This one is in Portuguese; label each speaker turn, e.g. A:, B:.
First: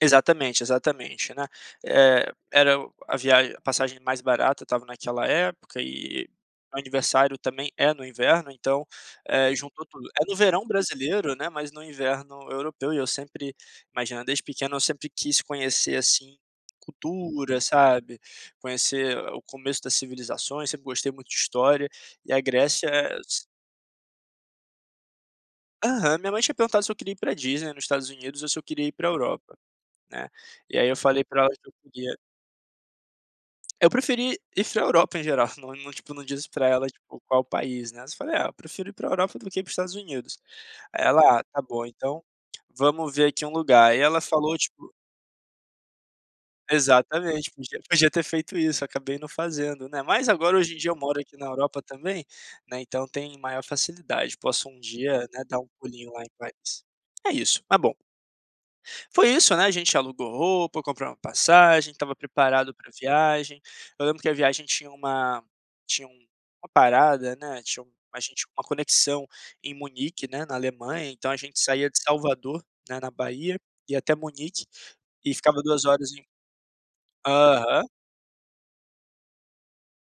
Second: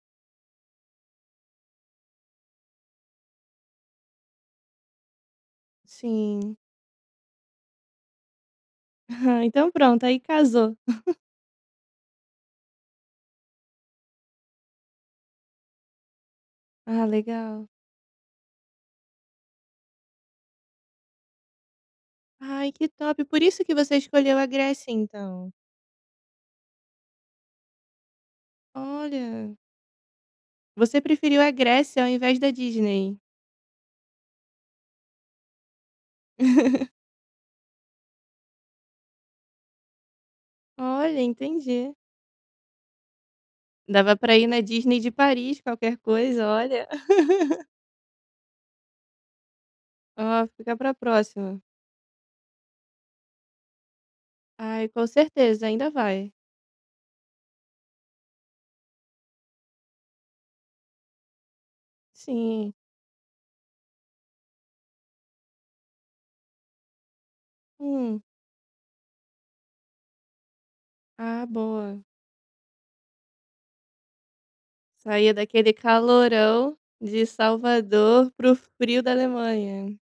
A: Exatamente, exatamente, né? Eh, era o a viagem a passagem mais barata estava naquela época e
B: Sim.
A: o meu aniversário também é no inverno, então,
B: Ah,
A: eh,
B: então
A: juntou
B: pronto,
A: tudo.
B: aí
A: É no verão
B: casou.
A: brasileiro, né, mas no inverno europeu e eu sempre imagina, desde pequeno eu sempre quis conhecer, assim,
B: Ah,
A: cultura,
B: legal.
A: sabe. Conhecer o começo das civilizações, sempre gostei muito de história, e a
B: Ai,
A: Grécia
B: que
A: é
B: top! Por
A: as
B: isso que você escolheu a Grécia então.
A: Aham. Minha mãe tinha perguntado se eu queria ir para a Disney nos Estados Unidos ou se eu queria ir para a Europa,
B: Olha!
A: né, e aí eu
B: Você
A: falei
B: preferiu
A: pra
B: a
A: ela que eu
B: Grécia ao
A: queria
B: invés da Disney.
A: Eu preferi ir para a Europa em geral. Não não, tipo, não diz para ela, tipo, qual país, né, eu falei: "Ah eu prefiro ir para a Europa do que ir para os Estados Unidos." Aí
B: Olha,
A: ela: "Ah, tá bom.
B: entendi.
A: Então, vamos ver aqui um lugar." Aí
B: Dava
A: ela
B: pra ir
A: falou
B: na
A: tipo
B: Disney de Paris, qualquer coisa, olha.
A: Exatamente, podia podia ter feito isso, acabei não fazendo, né. Mas
B: Oh,
A: agora, hoje
B: fica
A: em
B: para
A: dia
B: a
A: eu moro aqui na
B: próxima.
A: Europa também, né, então tem maior facilidade. Posso um
B: Ai, com
A: dia, né, dar
B: certeza,
A: um
B: ainda
A: pulinho lá em
B: vai.
A: Paris. É isso, tá bom. Foi isso, né, a gente alugou roupa, compramos a passagem, estava
B: Sim.
A: preparado para a viagem. Eu lembro que a viagem tinha uma tinha uma parada, né, tinha um a
B: Hum.
A: gente uma conexão em Munique, né, na Alemanha. Então a
B: Ah,
A: gente saía de
B: boa.
A: Salvador, né, na Bahia, ia até Munique
B: Saía
A: e ficava
B: daquele
A: 2 horas em
B: calorão de
A: Aham.
B: Salvador pro frio da Alemanha.